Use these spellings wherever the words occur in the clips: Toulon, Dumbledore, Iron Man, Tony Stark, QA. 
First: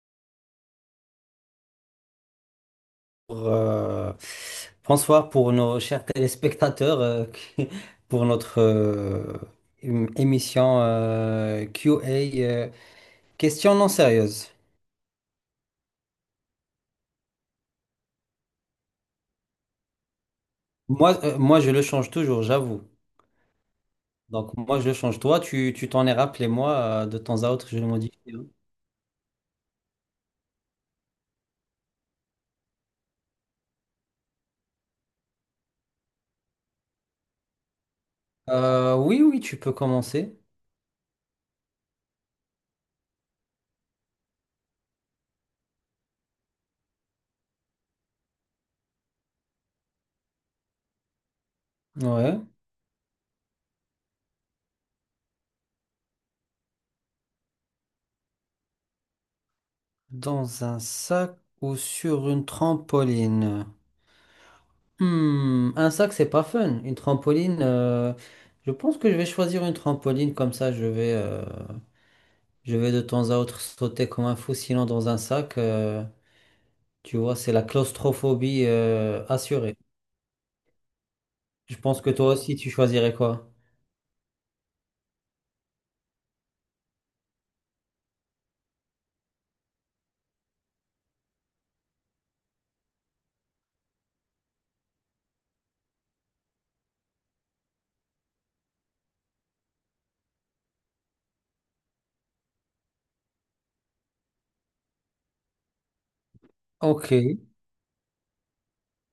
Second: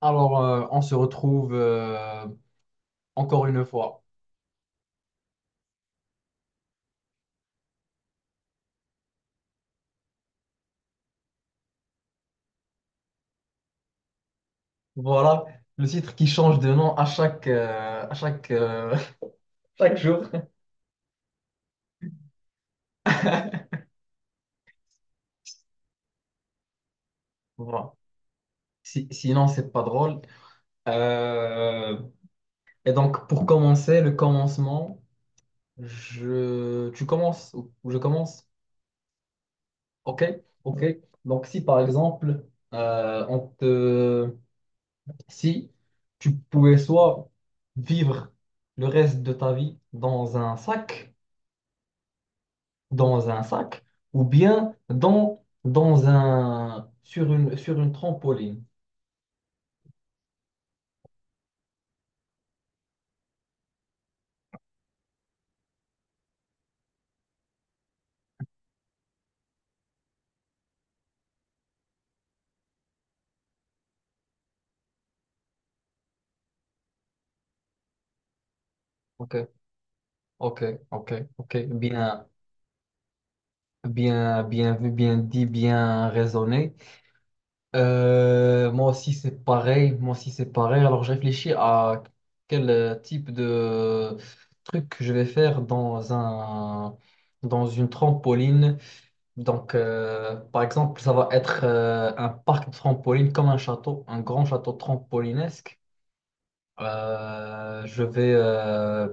Alors, on se retrouve encore pour, une fois. euh, Bonsoir pour nos chers téléspectateurs, pour notre émission QA, euh, question non sérieuse. Voilà, le titre qui change de nom à chaque Moi, je le change toujours, j'avoue. Donc, moi, je le change. Toi, tu t'en es rappelé, moi, de temps à autre, je le voilà. modifie. Hein. Sinon, c'est pas drôle. Euh, et donc, pour commencer, le commencement, tu commences ou je commence? Oui, oui, tu peux Ok, commencer. ok. Donc, si par exemple, on si tu pouvais soit vivre le reste de ta vie dans un sac, Ouais. dans un sac ou bien dans un, sur une trampoline. Dans un sac ou sur une trampoline. Hmm, un sac, c'est pas fun. Une trampoline, je pense que je vais choisir une trampoline comme ça. Je vais de temps à autre sauter comme un fou. Sinon, dans un sac, tu vois, c'est la claustrophobie, Ok, assurée. ok, ok. Je pense que toi aussi, tu choisirais quoi? Bien, bien vu, bien dit, bien raisonné. Moi aussi, c'est pareil. Moi aussi, c'est pareil. Alors, je réfléchis à quel type de truc que je vais faire dans dans une trampoline. Donc, par exemple, ça va être un parc de trampoline comme un château, un grand château trampolinesque. Ok, ouais, Euh, je vais, euh,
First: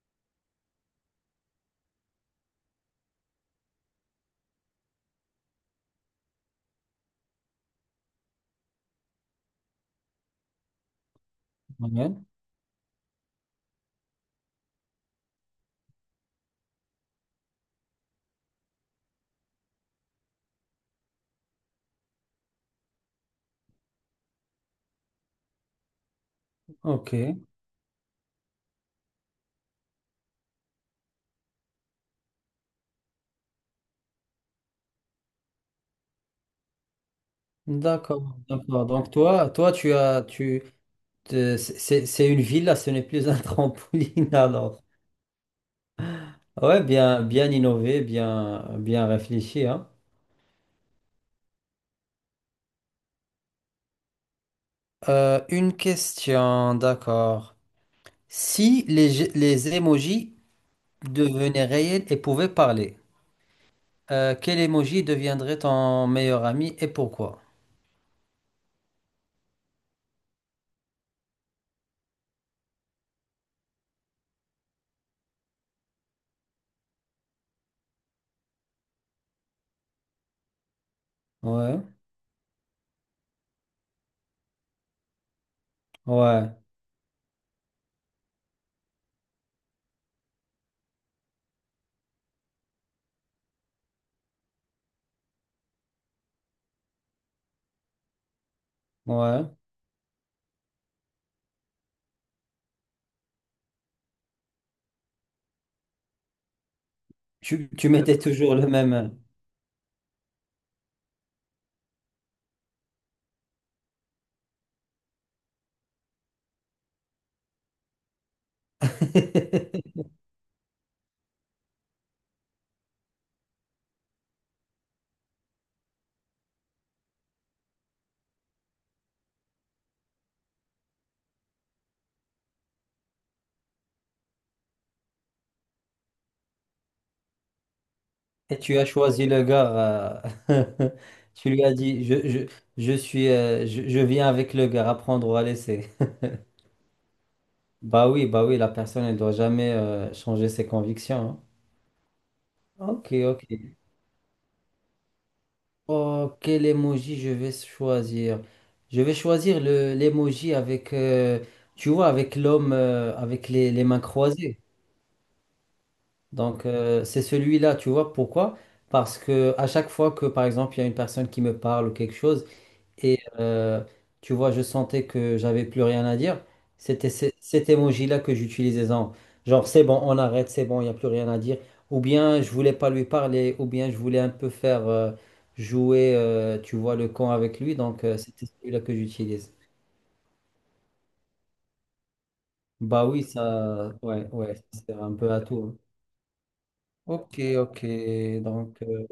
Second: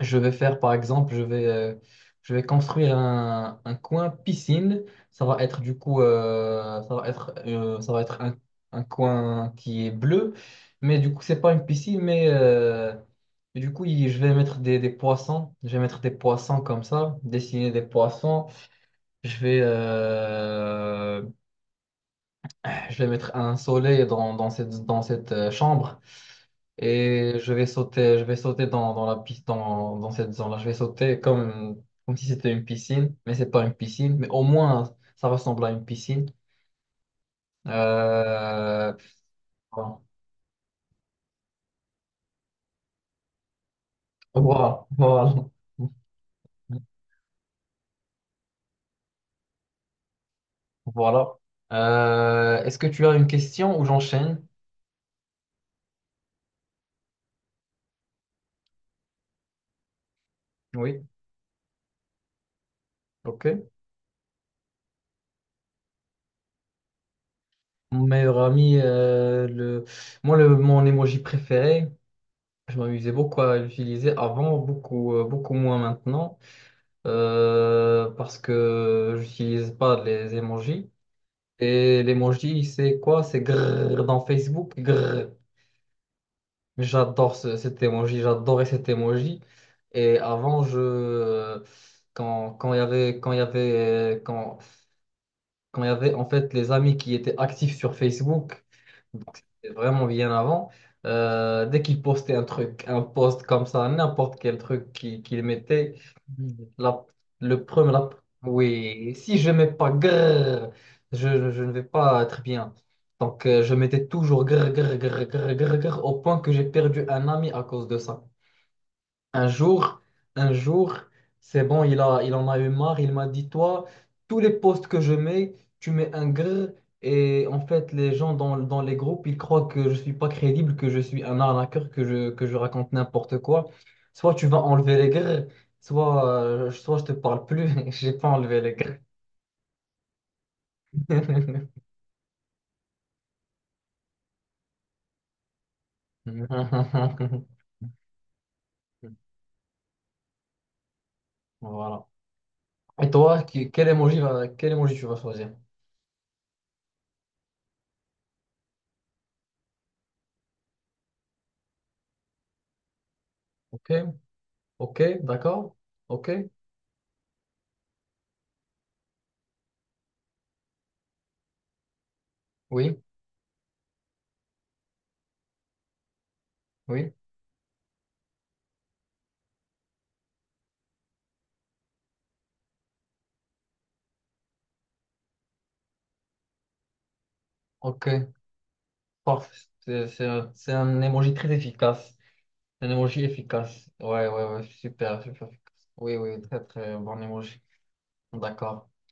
je vais faire, par exemple, je vais construire un coin piscine. Ça va être du coup, ça va être un coin qui est bleu, mais du coup, c'est pas une piscine, je vais mettre des poissons. Je vais mettre des poissons comme ça, dessiner des poissons. Je vais, euh, je vais mettre un soleil dans cette chambre. ok, Et je vais sauter dans la piste, dans cette zone-là. Je vais sauter comme si c'était une piscine, mais c'est pas une piscine, mais au moins ça ressemble à une piscine. d'accord, d'accord. Euh, Donc toi, toi, tu voilà, as, tu, te- c'est une villa, ce n'est plus un trampoline alors. Voilà. Ouais, bien, bien innové, bien, bien réfléchi, hein. Voilà. Est-ce que tu as une question ou j'enchaîne? Une question, d'accord. Si les, je- Les émojis Oui, devenaient réels et pouvaient parler, ok. Quel émoji deviendrait ton meilleur ami et pourquoi? Mon meilleur ami, moi, mon emoji préféré, je m'amusais beaucoup à l'utiliser avant, beaucoup, beaucoup moins maintenant. Parce que j'utilise pas les emojis. Ouais, Et l'emoji, c'est quoi? C'est grrr dans Facebook, grrr. ouais, J'adore cet emoji, j'adorais cet emoji. Et avant, je, quand, quand il y avait, quand il y avait, quand, quand il y avait en fait les amis qui étaient actifs sur Facebook, donc, ouais. c'était vraiment bien avant. Dès qu'il postait un truc, un post comme ça, n'importe quel truc qu'il mettait, la, le Tu premier, la- mettais toujours le même. oui, si je mets pas grrr, je ne vais pas être bien. Donc, je mettais toujours grrr, grrr, grrr, grrr, grrr, grrr, au point que j'ai perdu un ami à cause de ça. Un jour, un jour, c'est bon, il en a eu marre. Il m'a dit, toi, tous les posts que je mets, tu mets un grrr. Et en fait, les gens dans les groupes, ils croient que je suis pas crédible, que je suis un arnaqueur, que je raconte n'importe quoi. Soit tu vas enlever les grrrs, soit je te parle plus. J'ai pas Et enlevé les tu as grrrs. choisi le gars. euh, Tu lui as dit, je suis, je viens avec le gars, à prendre ou à laisser. Bah oui, la personne, elle doit jamais changer ses convictions. Voilà. Hein. Ok, Et toi, ok. quel emoji va, quel emoji tu vas choisir? Oh, quel emoji je vais choisir? Je vais choisir le l'emoji avec, tu vois, avec l'homme avec les Ok, mains croisées. ok, d'accord, ok, Donc, c'est celui-là, tu vois, pourquoi? Parce que à chaque fois que, par exemple, il y a une personne qui me parle ou quelque chose, oui, et tu vois, je sentais que j'avais plus rien à dire. C'était oui, cet emoji-là que j'utilisais. Genre, c'est bon, on arrête, c'est bon, il n'y a plus rien à dire. Ou bien je voulais pas lui parler, ou bien je voulais un peu faire jouer, tu vois, le con avec lui. Donc, ok. c'était celui-là que j'utilise. Parfait. C'est un emoji très efficace. Un Bah oui, emoji efficace. ça, Ouais, ouais, ouais, ouais, ouais. ça sert un Super, peu à super efficace. tout. Hein. Oui, oui, très, très bon Ok, emoji. ok. Donc, D'accord.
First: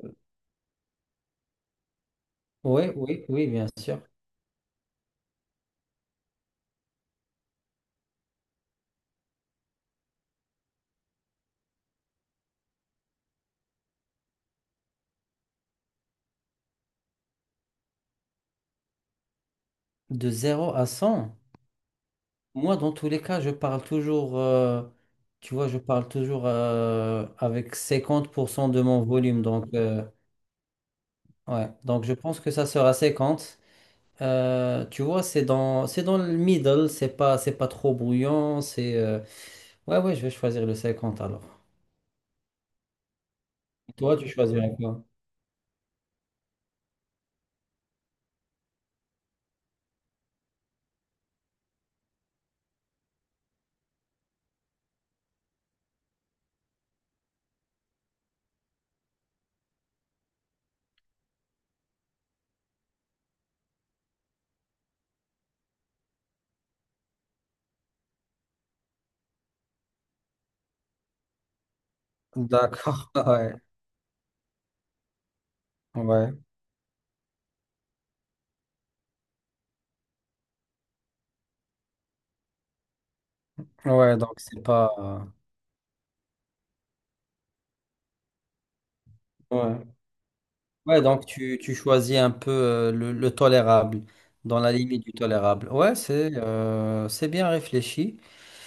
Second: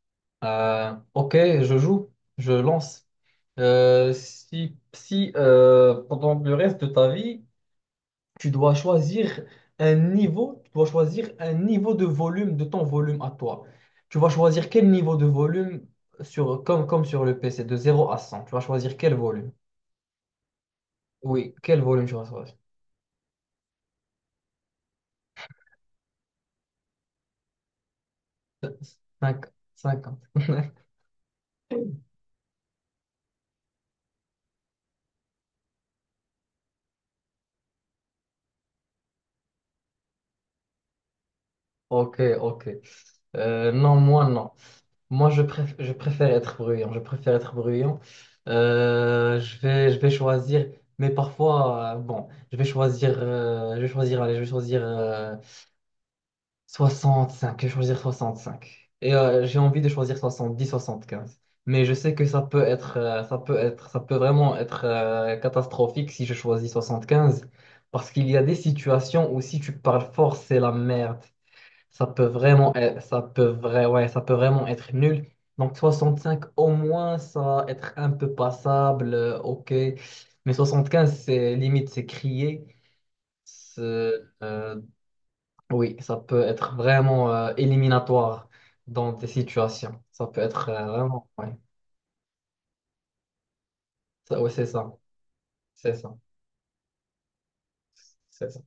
Ok, je joue. Je ouais, lance. oui, oui, bien sûr. Si si Pendant le reste de ta vie, tu dois choisir un niveau, tu dois choisir un niveau de volume de ton volume à toi. Tu vas choisir quel niveau de volume sur, comme sur le PC, de 0 à 100. Tu vas choisir quel volume. De zéro à cent. Oui, quel volume tu vas choisir. Moi, dans tous les cas, je parle toujours, avec 50% de mon volume. Cinq- Donc, Cinquante. ouais. Donc, je pense que ça sera cinquante. Tu vois, c'est dans le middle, c'est pas trop bruyant. Ouais, ouais, je vais choisir le 50 alors. Ok, ok. Non, Toi, tu moi, non. choisirais quoi? Moi, je préfère être bruyant. Je préfère être bruyant. Je vais choisir, mais parfois, bon, allez, je vais choisir 65, je vais choisir 65. Et j'ai envie de choisir 70, 75. Mais je sais que ça peut vraiment être catastrophique si je choisis 75. Parce qu'il y a des situations où si tu parles fort, c'est la merde. Ça peut vraiment être, D'accord, ça peut ouais, vrai, ouais, ça peut vraiment être nul. Donc ouais, 65, au moins, ça va être un peu passable, ok. Mais 75, c'est limite, c'est crier. C'est, ouais, donc c'est euh, pas. oui, ça peut être vraiment éliminatoire dans des Ouais. situations. Ça peut être Ouais, donc vraiment, ouais. Tu choisis un peu le tolérable, Ça, ouais, dans c'est la ça. limite du tolérable. C'est Ouais, ça. C'est bien réfléchi. C'est ça.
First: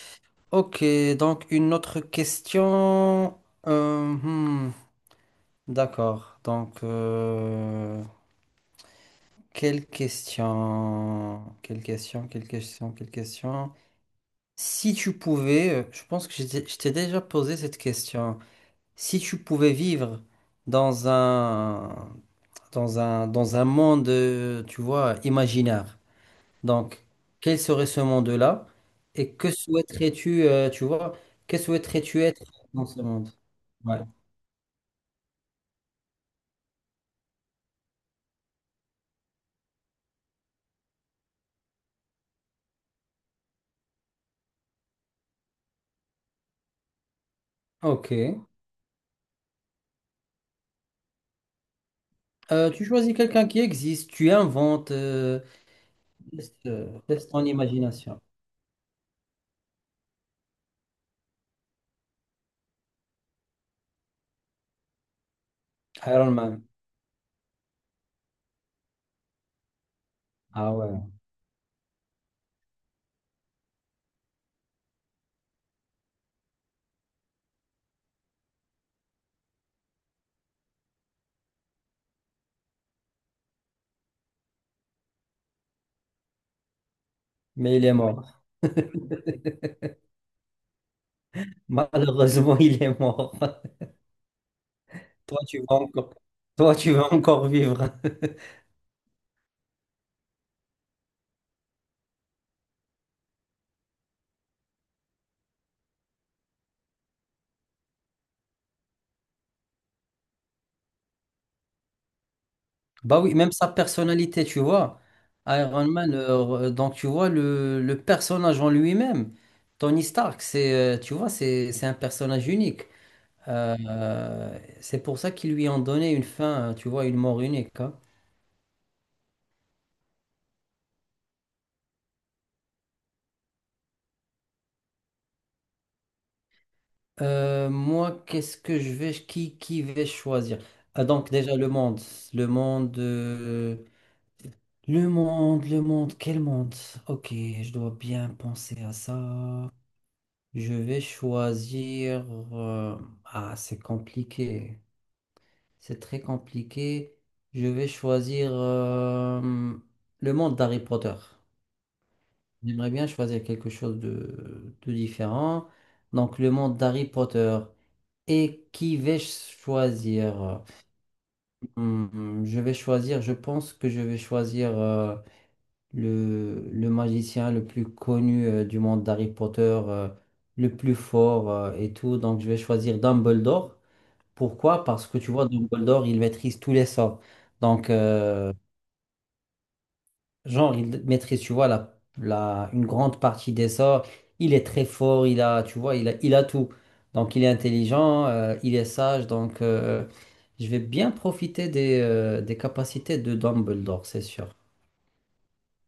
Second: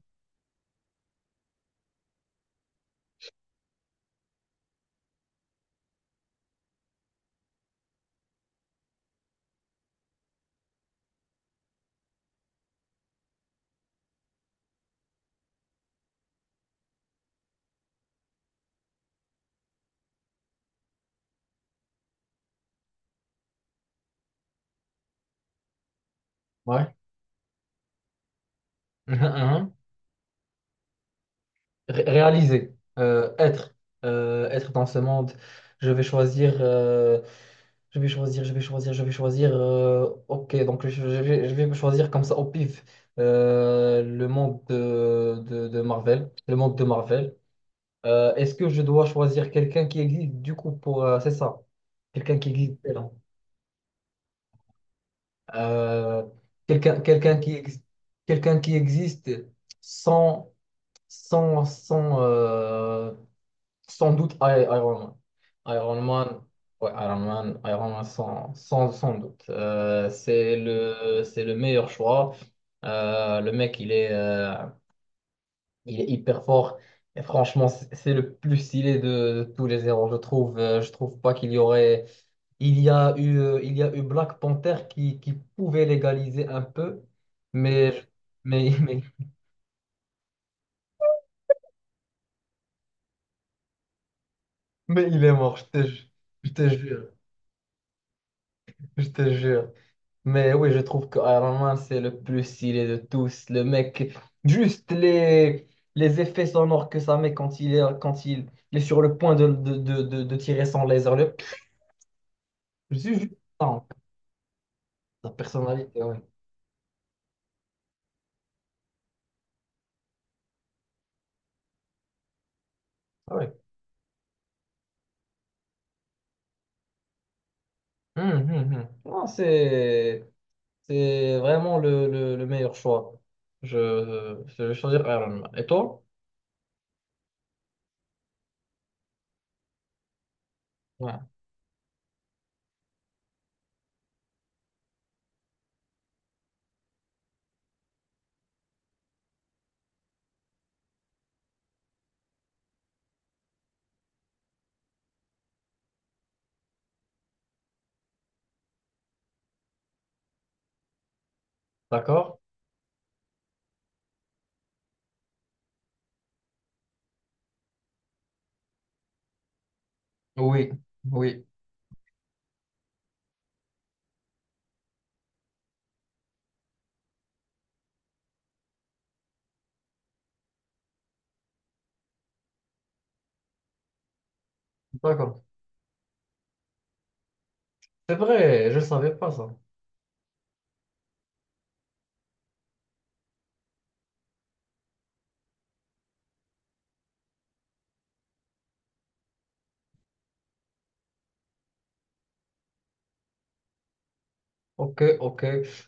Ok, donc une autre question. Euh, hmm, d'accord. Donc, quelle question? Quelle question? Quelle question? Quelle question? Si tu pouvais, je pense que je t'ai déjà posé cette question. Si tu pouvais vivre dans un, dans un monde, tu vois, imaginaire, Ouais. donc quel serait ce monde-là Mhm. et que Mhm. souhaiterais-tu, tu vois, que Ré- souhaiterais-tu être réaliser, dans ce monde? euh, être, Ouais. Être dans ce monde. Je vais choisir, je vais choisir, je vais choisir, Je vais choisir. Ok, donc je vais me choisir comme ça au pif. Le monde de Marvel, le monde de Marvel. Ok. Est-ce que je dois choisir quelqu'un qui existe du coup pour... c'est ça. Quelqu'un qui existe. Tu Pardon. choisis quelqu'un qui existe, tu inventes, Euh, laisse quelqu'un ton imagination. quelqu'un qui existe sans, sans, sans, euh, sans doute Iron Man. Iron Iron Man, Man. ouais, Iron Man sans doute. C'est Ah ouais. le, c'est le meilleur choix. Le mec, il est, Il est hyper fort. Et franchement, c'est le plus stylé de tous les héros, je trouve. Je trouve pas qu'il y aurait. Il y a eu Black Panther qui pouvait l'égaliser un peu, Mais il mais, est mort. mais, mais, Malheureusement, il est mort. mais il est Toi, mort, tu vas encore, je te Toi, tu jure. vas encore vivre. Je te jure. Mais oui, je trouve que Iron Man, c'est le plus stylé de tous. Le mec, juste les effets sonores que ça met quand quand il, est sur le point de tirer son laser. Le... Bah oui, Juste même sa ça. personnalité, tu vois. Sa Iron personnalité, Man, oui. Donc tu vois, le personnage en lui-même, Tony Stark, tu vois, c'est un personnage unique. Ah oui. C'est pour ça qu'ils lui ont donné une fin, tu vois, une mort unique. Hein. Non, C'est vraiment le meilleur choix. Je vais choisir Iron Man. Et toi? Moi, qu'est-ce que je vais, Qui vais choisir? Ah, Ouais. donc déjà le monde, le monde, euh, le monde, quel monde? Ok, je dois bien penser à ça. Je vais choisir. euh, Ah, c'est compliqué. C'est très compliqué. Je vais choisir le monde d'Harry Potter. D'accord? J'aimerais bien choisir quelque chose de différent. Donc, le monde d'Harry Potter. Et qui vais-je choisir? Oui, oui. Hmm, je pense que je vais choisir. Le magicien le plus connu du monde d'Harry Potter, le plus fort et tout. Donc, je vais choisir Dumbledore. Pourquoi? Parce que tu D'accord. vois, Dumbledore, il maîtrise tous les sorts. Donc, C'est vrai, je ne savais pas ça. genre, il maîtrise, tu vois, une grande partie des sorts. Il est très fort, il a tout. Donc, il est intelligent, il est sage. Donc, je vais bien profiter des capacités de Dumbledore, c'est sûr. Ok, ok.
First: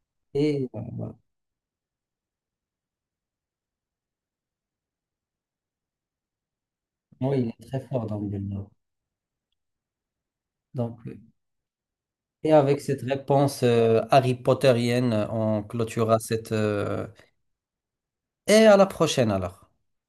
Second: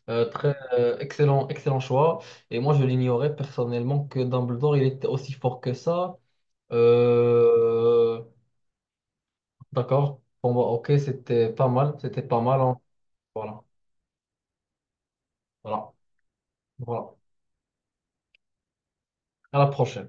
Et voilà. Excellent choix. Et moi, je l'ignorais personnellement que Dumbledore, il était aussi fort que ça. Oui, il est très fort, Euh, Dumbledore. d'accord. Bon, bah, ok, Donc, c'était pas mal. C'était pas et mal. Hein. avec cette Voilà, réponse Harry Potterienne, on voilà, clôturera cette... voilà. Et à la prochaine À la alors. prochaine.